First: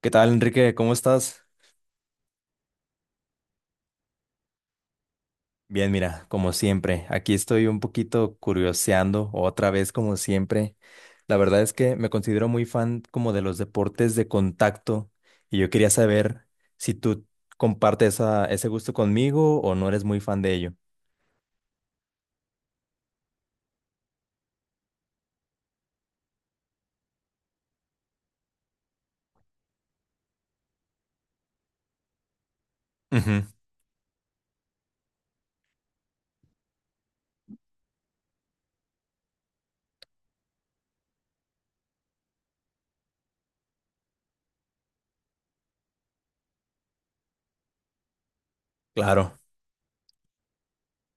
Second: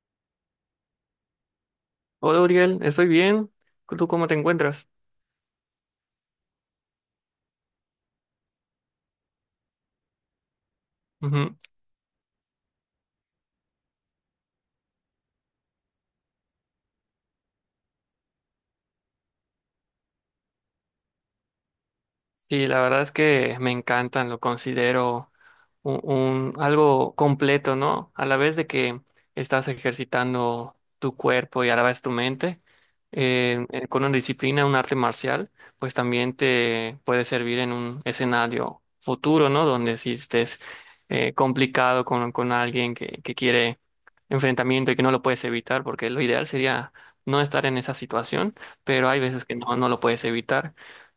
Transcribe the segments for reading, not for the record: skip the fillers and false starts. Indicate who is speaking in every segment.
Speaker 1: ¿Qué tal, Enrique? ¿Cómo estás?
Speaker 2: Hola, Uriel, estoy bien. ¿Tú cómo te encuentras?
Speaker 1: Bien, mira, como siempre, aquí estoy un poquito curioseando otra vez, como siempre. La
Speaker 2: Ujú.
Speaker 1: verdad es que me considero muy fan como de los deportes de contacto y yo quería saber si tú compartes ese gusto conmigo o no eres muy fan de ello.
Speaker 2: Sí, la verdad es que me encantan, lo considero algo completo, ¿no? A la vez de que estás ejercitando tu cuerpo y a la vez tu mente,
Speaker 1: Ujú,
Speaker 2: con una disciplina, un arte marcial, pues también te puede servir en un escenario futuro, ¿no? Donde si estés complicado con alguien que quiere enfrentamiento y que no lo puedes evitar, porque lo ideal sería no estar en esa situación, pero hay
Speaker 1: claro.
Speaker 2: veces que no, no lo puedes evitar.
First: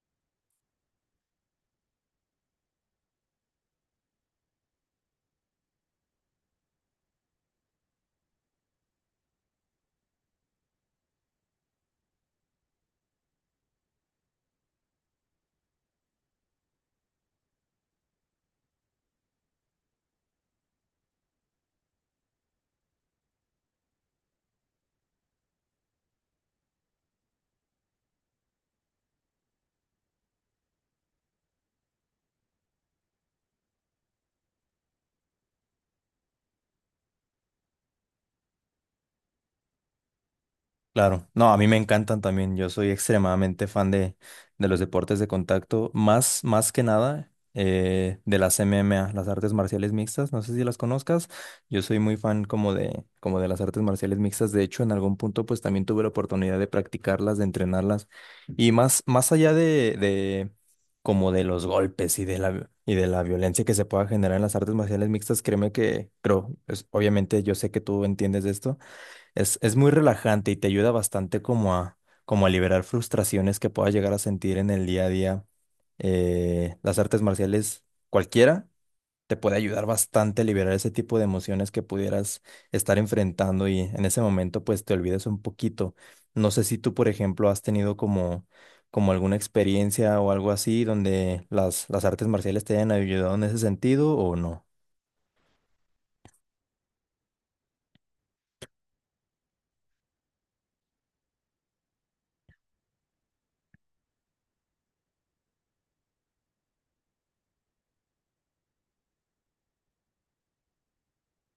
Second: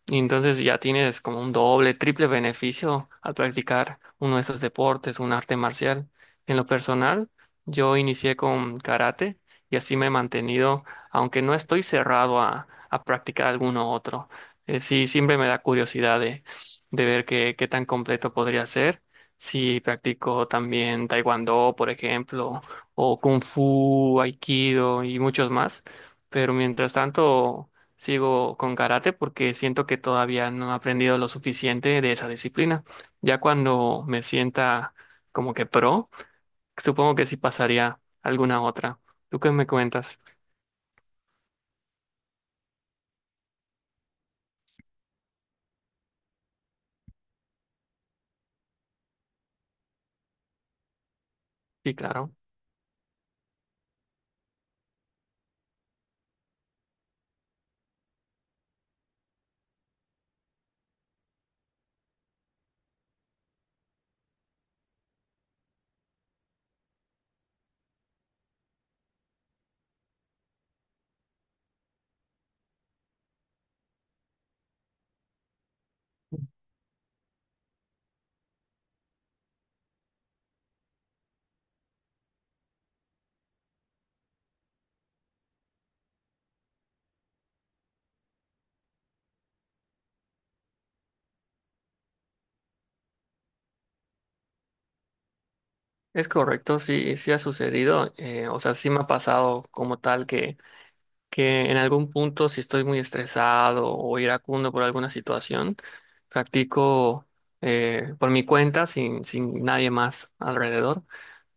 Speaker 2: Y entonces ya tienes como un doble, triple beneficio al practicar uno de esos deportes, un arte marcial. En lo personal, yo inicié con karate y así me he mantenido, aunque no estoy cerrado a practicar alguno otro. Sí, siempre me da curiosidad de ver qué, qué tan completo podría ser. Si practico también taekwondo, por ejemplo, o kung fu, aikido y muchos más. Pero mientras tanto sigo con karate porque siento que todavía no he aprendido lo suficiente de esa disciplina. Ya cuando me sienta como que pro, supongo que sí pasaría a alguna otra. ¿Tú qué me cuentas?
Speaker 1: Claro, no, a mí me encantan también. Yo soy extremadamente fan de los deportes de contacto, más que nada de las MMA, las artes marciales mixtas. No sé si las conozcas. Yo
Speaker 2: Sí,
Speaker 1: soy muy
Speaker 2: claro.
Speaker 1: fan como de las artes marciales mixtas. De hecho, en algún punto, pues también tuve la oportunidad de practicarlas, de entrenarlas. Y más allá de como de los golpes y de y de la violencia que se pueda generar en las artes marciales mixtas, créeme que, creo, pues, obviamente yo sé que tú entiendes de esto es muy relajante y te ayuda bastante como a liberar frustraciones que puedas llegar a sentir en el día a día. Las artes marciales, cualquiera, te puede ayudar bastante a liberar ese tipo de emociones que pudieras estar enfrentando y en ese momento pues te olvidas un poquito. No sé si tú, por ejemplo, has tenido como alguna experiencia o algo así donde las artes marciales te hayan ayudado en ese sentido o no.
Speaker 2: Es correcto, sí, sí ha sucedido. O sea, sí me ha pasado como tal que en algún punto, si estoy muy estresado o iracundo por alguna situación, practico por mi cuenta, sin nadie más alrededor,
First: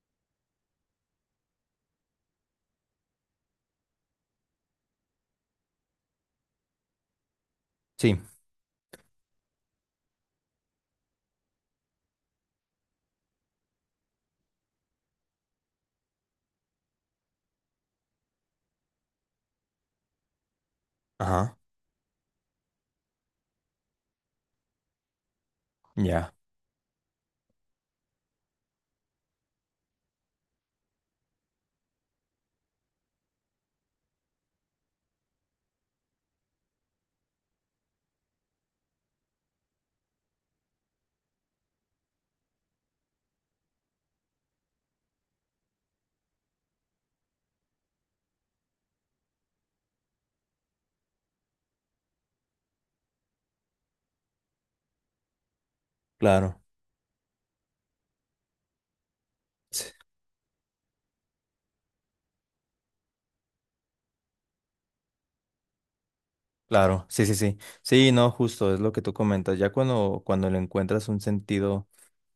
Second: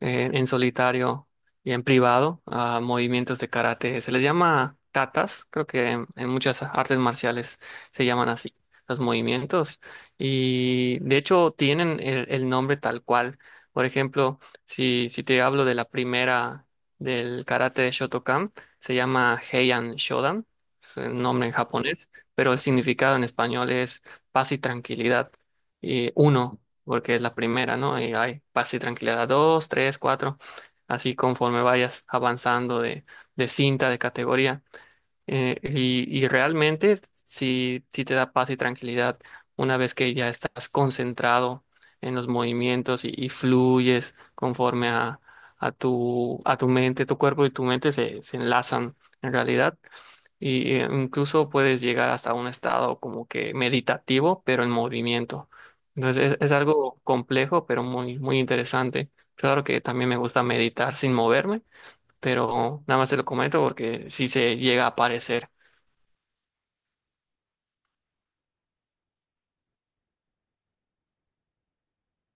Speaker 2: en solitario y en privado, a movimientos de karate. Se les llama katas, creo que en muchas artes marciales se
Speaker 1: Sí,
Speaker 2: llaman así. Los movimientos y de hecho tienen el nombre tal cual. Por ejemplo, si te hablo de la primera del karate de Shotokan, se llama Heian Shodan, es el nombre en
Speaker 1: ajá,
Speaker 2: japonés, pero el significado en español es paz y tranquilidad. Y
Speaker 1: ya,
Speaker 2: uno, porque es la primera, ¿no? Y hay paz y tranquilidad dos, tres, cuatro, así conforme vayas avanzando de cinta, de categoría. Y realmente sí, sí te da paz y tranquilidad una vez que ya estás concentrado en los movimientos y fluyes conforme a tu mente, tu cuerpo y tu mente se enlazan en realidad. Y incluso puedes llegar hasta un estado como que meditativo, pero en movimiento. Entonces es
Speaker 1: claro.
Speaker 2: algo complejo, pero muy, muy interesante. Claro que también me gusta meditar sin moverme, pero nada más te lo comento porque si se llega a aparecer.
Speaker 1: Claro, sí, sí, sí. Sí, no, justo, es lo que tú comentas. Ya cuando le encuentras un sentido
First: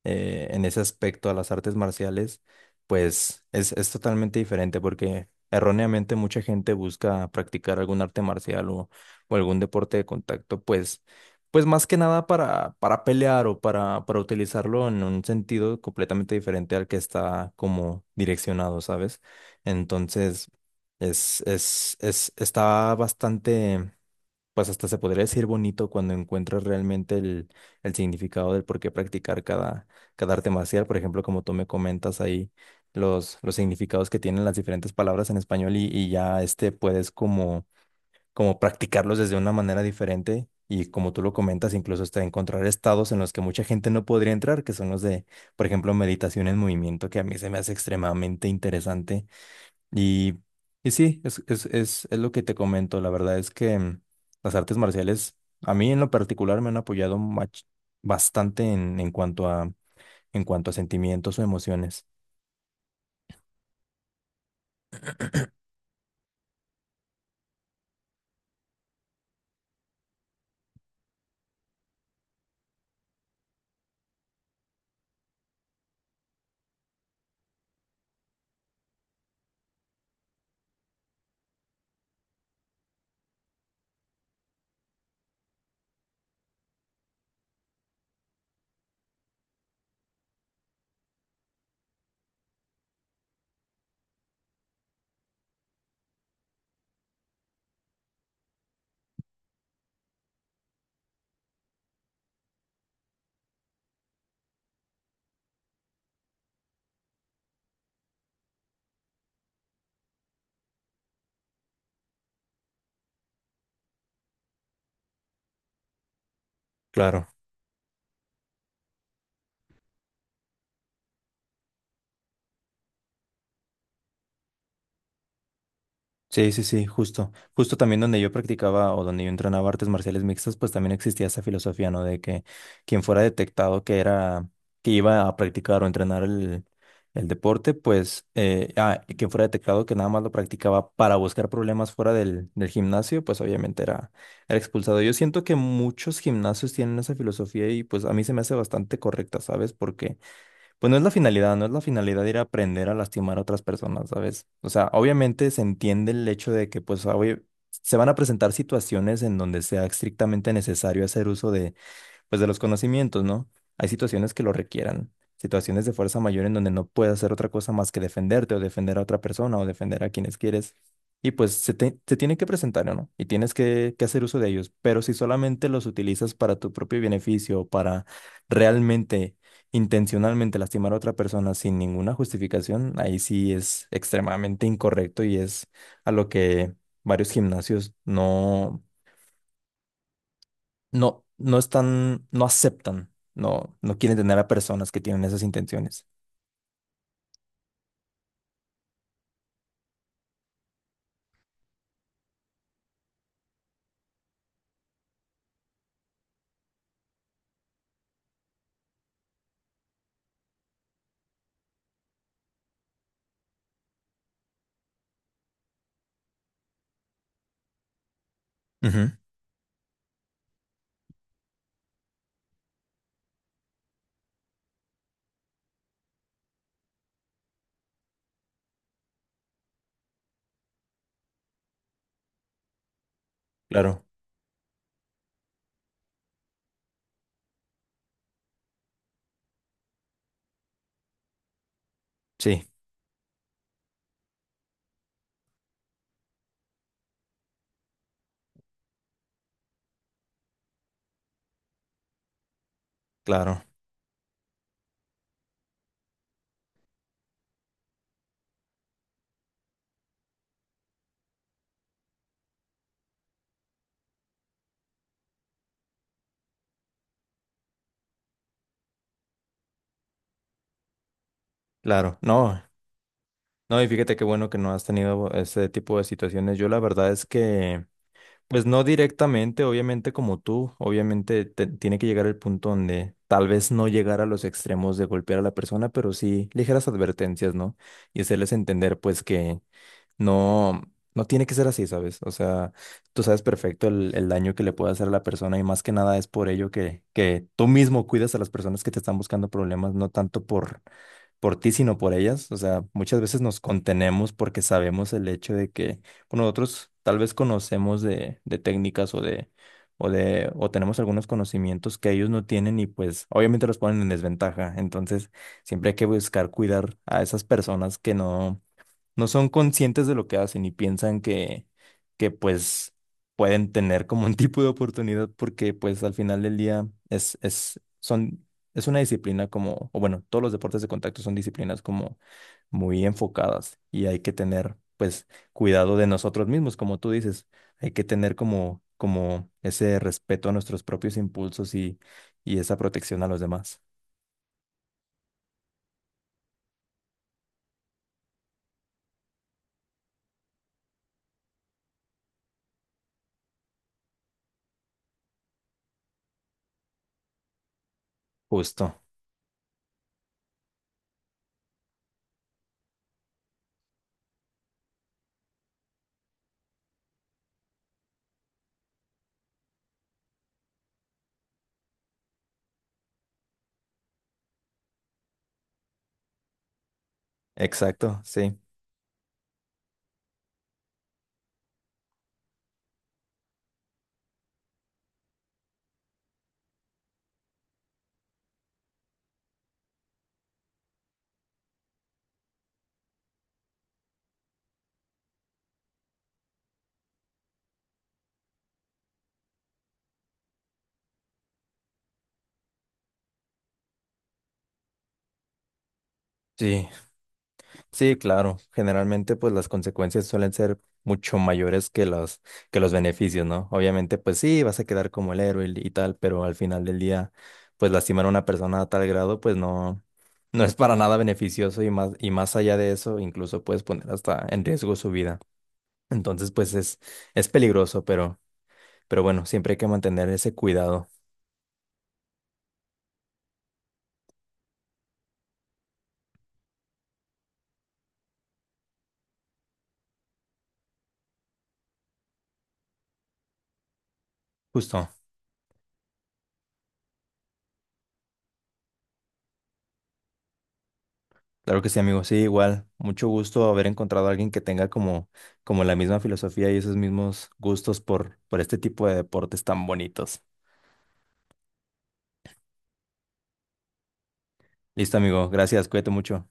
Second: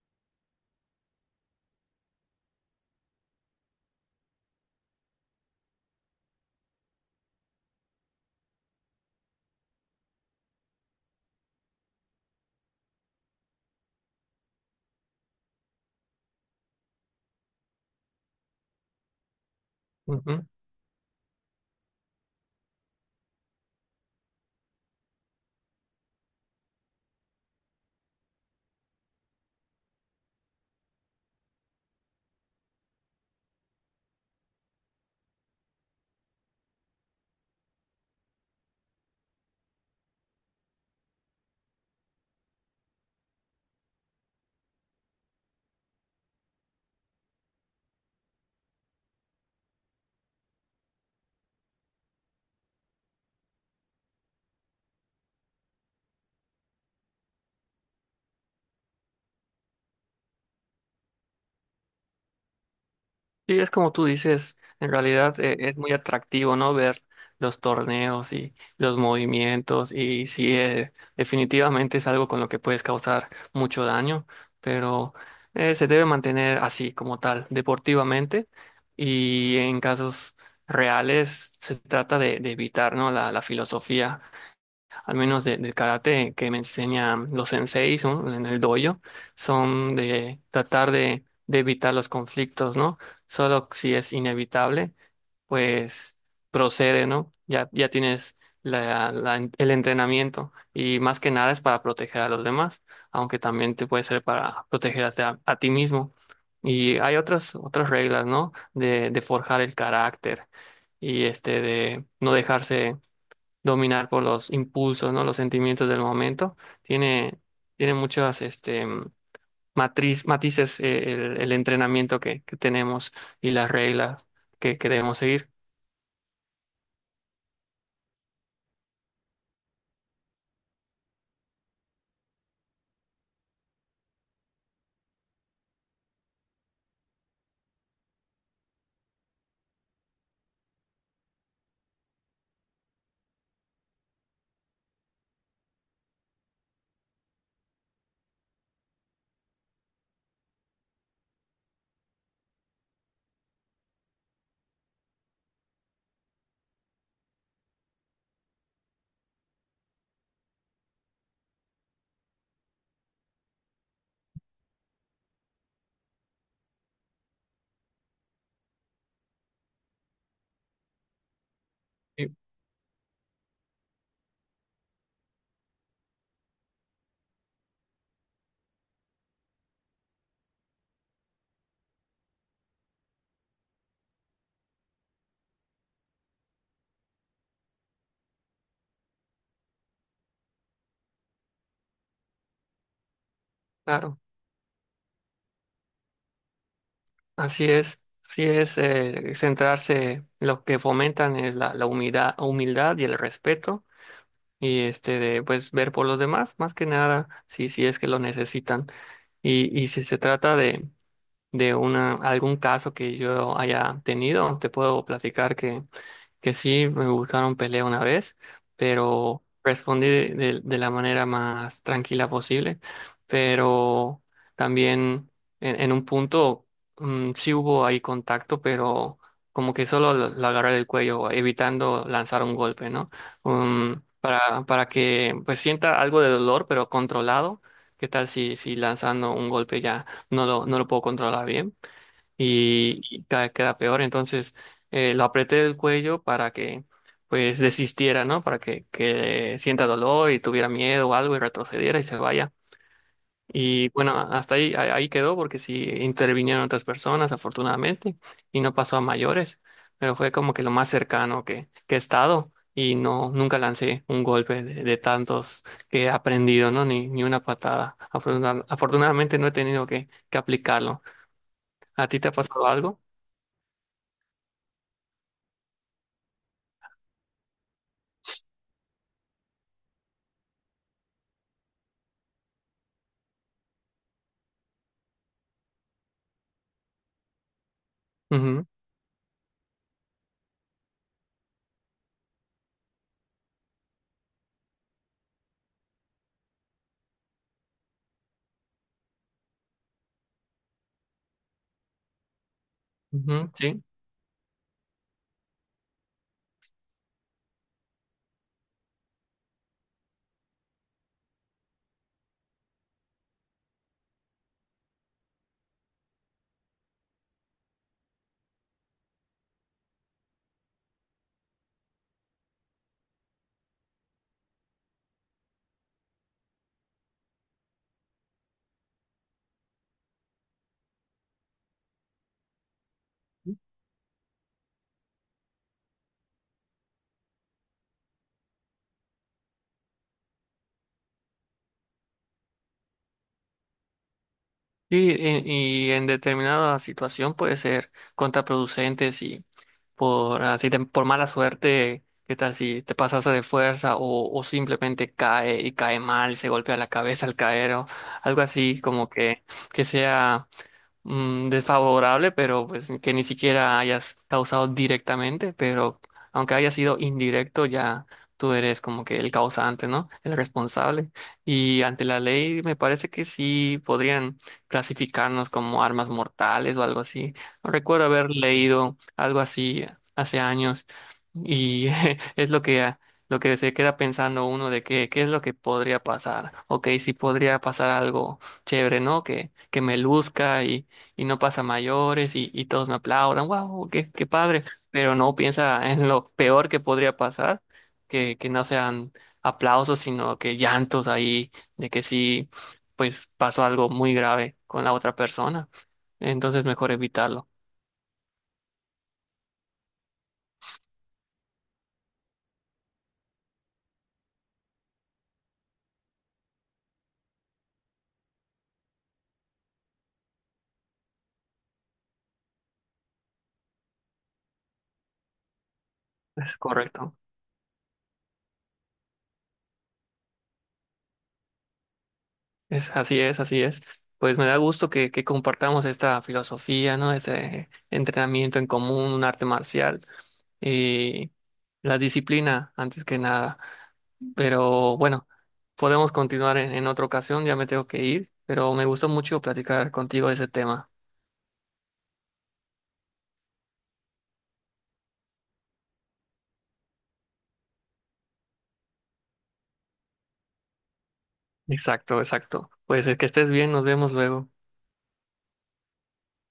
Speaker 1: en ese aspecto a las artes marciales, pues es totalmente diferente porque erróneamente mucha gente busca practicar algún arte marcial o algún deporte de contacto, pues, pues más que nada para pelear o para utilizarlo en un sentido completamente diferente al que está como direccionado, ¿sabes?
Speaker 2: Ujú.
Speaker 1: Entonces, es, está bastante pues hasta se podría decir bonito cuando encuentras realmente el significado del por qué practicar cada arte marcial. Por ejemplo, como tú me comentas ahí, los significados que tienen las diferentes palabras en español y ya este puedes como practicarlos desde una manera diferente. Y como tú lo comentas, incluso hasta encontrar estados en los que mucha gente no podría entrar, que son los de, por ejemplo, meditación en movimiento, que a mí se me hace extremadamente interesante y, y sí, es lo que te comento. La verdad es que las artes marciales, a mí en lo particular, me han apoyado bastante en cuanto a sentimientos o emociones.
Speaker 2: Y es como tú dices, en realidad es muy atractivo, ¿no? Ver los torneos y los movimientos y sí, definitivamente es algo con lo que puedes causar mucho daño, pero se debe mantener así como tal, deportivamente y en casos reales se trata de evitar, ¿no? La filosofía al menos de, del karate que me enseñan los senseis, ¿no? En el dojo, son de tratar de evitar los conflictos, ¿no? Solo si es inevitable, pues procede, ¿no? Ya tienes el entrenamiento y más que nada es para proteger a los demás, aunque también te puede ser para proteger a ti mismo. Y hay otras, otras reglas, ¿no? De forjar el carácter y este de no dejarse dominar por los impulsos, ¿no? Los sentimientos del momento.
Speaker 1: Claro.
Speaker 2: Tiene, tiene muchas este, matriz, matices el entrenamiento que tenemos y las reglas que debemos seguir.
Speaker 1: Sí, sí, sí, justo. Justo también donde yo practicaba o donde yo entrenaba artes marciales mixtas, pues también existía esa filosofía, ¿no? De que quien fuera detectado que era, que iba a practicar o entrenar el deporte, pues, y quien fuera detectado que nada más lo practicaba para buscar problemas fuera del gimnasio, pues obviamente era expulsado. Yo siento que muchos gimnasios tienen esa filosofía y pues a mí se me hace bastante correcta, ¿sabes? Porque pues no es la finalidad, no es la finalidad ir a aprender a lastimar a otras personas, ¿sabes? O sea, obviamente se entiende el hecho de que, pues, se van a presentar situaciones en donde sea estrictamente necesario hacer uso de pues de los conocimientos, ¿no? Hay situaciones que lo requieran, situaciones de fuerza mayor en donde no puedes hacer otra cosa más que defenderte o defender a otra persona o defender a quienes quieres. Y pues se
Speaker 2: Sí.
Speaker 1: tienen que presentar, ¿no? Y tienes que hacer uso de ellos. Pero si solamente los utilizas para tu propio beneficio, o para realmente, intencionalmente lastimar a otra persona sin ninguna justificación, ahí sí es extremadamente incorrecto y es a lo que varios gimnasios no están, no aceptan, no quieren
Speaker 2: Claro,
Speaker 1: tener a personas que tienen esas intenciones.
Speaker 2: así es. Así es, centrarse, lo que fomentan es la humildad, humildad y el respeto y este de pues ver por los demás, más que nada, si es que lo necesitan. Y si se trata de una, algún caso que yo haya tenido. Te puedo platicar que sí, me buscaron pelea una vez,
Speaker 1: Ujú,
Speaker 2: pero respondí de la manera más tranquila posible. Pero también en un punto sí hubo ahí contacto, pero como que solo lo agarré el cuello, evitando lanzar un golpe, ¿no?
Speaker 1: claro,
Speaker 2: Para que pues sienta algo de dolor, pero controlado. ¿Qué tal si lanzando un golpe ya? No lo puedo controlar bien
Speaker 1: sí,
Speaker 2: y vez queda peor. Entonces lo apreté del cuello para que pues desistiera, ¿no? Para que sienta dolor y tuviera miedo o algo y retrocediera y se vaya.
Speaker 1: claro,
Speaker 2: Y bueno, hasta ahí, ahí quedó porque sí intervinieron otras personas, afortunadamente, y no pasó a mayores, pero fue como que lo más cercano que he estado y no, nunca lancé un golpe de tantos que he aprendido, ¿no? Ni una patada. Afortunadamente no he tenido que aplicarlo. ¿A
Speaker 1: claro.
Speaker 2: ti te ha
Speaker 1: No,
Speaker 2: pasado algo?
Speaker 1: no, y fíjate qué bueno que no has tenido ese tipo de situaciones. Yo la verdad es que, pues no directamente, obviamente como tú, obviamente tiene que llegar el punto donde tal vez no llegar a los extremos de golpear a la persona, pero sí ligeras advertencias, ¿no? Y hacerles
Speaker 2: Ujú,
Speaker 1: entender, pues, que no, no tiene que ser así, ¿sabes? O sea, tú sabes perfecto el daño que le puede hacer a la persona y más que nada es por ello que tú mismo cuidas a las personas que te están buscando problemas, no tanto por ti, sino por ellas. O sea, muchas veces
Speaker 2: ujú,
Speaker 1: nos
Speaker 2: sí.
Speaker 1: contenemos porque sabemos el hecho de que bueno, nosotros tal vez conocemos de técnicas o tenemos algunos conocimientos que ellos no tienen y pues obviamente los ponen en desventaja. Entonces, siempre hay que buscar cuidar a esas personas que no son conscientes de lo que hacen y piensan que pues pueden tener como un tipo de oportunidad porque pues al final del día es una disciplina como, o bueno, todos los deportes de contacto son disciplinas como muy enfocadas y hay que tener pues cuidado de nosotros mismos, como tú dices, hay que tener como ese respeto a nuestros propios impulsos y esa protección a los demás.
Speaker 2: Sí, en- y en determinada situación puede ser contraproducente si por así te- por mala suerte, qué tal si te pasaste de fuerza o simplemente cae y cae mal, se golpea la cabeza al caer o algo así
Speaker 1: Justo,
Speaker 2: como que sea desfavorable, pero pues que ni siquiera hayas causado directamente, pero aunque haya sido indirecto, ya tú eres como que el causante, ¿no? El responsable. Y ante la ley me parece que sí podrían clasificarnos como armas mortales o algo así. No recuerdo
Speaker 1: exacto,
Speaker 2: haber
Speaker 1: sí.
Speaker 2: leído algo así hace años y es lo lo que se queda pensando uno de que, qué es lo que podría pasar. Ok, si podría pasar algo chévere, ¿no? Que me luzca y no pasa mayores y todos me aplaudan. ¡Wow! ¡Qué, qué padre! Pero no piensa en lo peor que podría pasar, que no sean aplausos, sino que llantos ahí, de que sí pues pasó algo muy grave con la otra persona. Entonces,
Speaker 1: Sí,
Speaker 2: mejor evitarlo.
Speaker 1: sí, claro. Generalmente, pues las consecuencias suelen ser mucho mayores que que los beneficios, ¿no? Obviamente, pues sí, vas a quedar como el héroe y tal, pero al final del día, pues lastimar a una persona a tal grado, pues no, no es para nada beneficioso y más allá de eso, incluso puedes poner hasta en riesgo su vida. Entonces,
Speaker 2: Es
Speaker 1: pues
Speaker 2: correcto.
Speaker 1: es peligroso, pero bueno, siempre hay que mantener ese cuidado.
Speaker 2: Es, así es, así es. Pues me da gusto que compartamos esta filosofía, ¿no? Este entrenamiento en común, un arte marcial y la disciplina antes que nada. Pero
Speaker 1: Justo.
Speaker 2: bueno, podemos continuar en otra ocasión, ya me tengo que ir, pero me gustó mucho platicar contigo de ese tema.
Speaker 1: Claro que sí, amigo. Sí, igual. Mucho gusto haber encontrado a alguien que tenga como, como la misma filosofía y esos mismos gustos por este tipo de deportes tan bonitos.
Speaker 2: Exacto, exacto. Pues es que estés bien, nos vemos luego.
Speaker 1: Listo, amigo. Gracias. Cuídate mucho.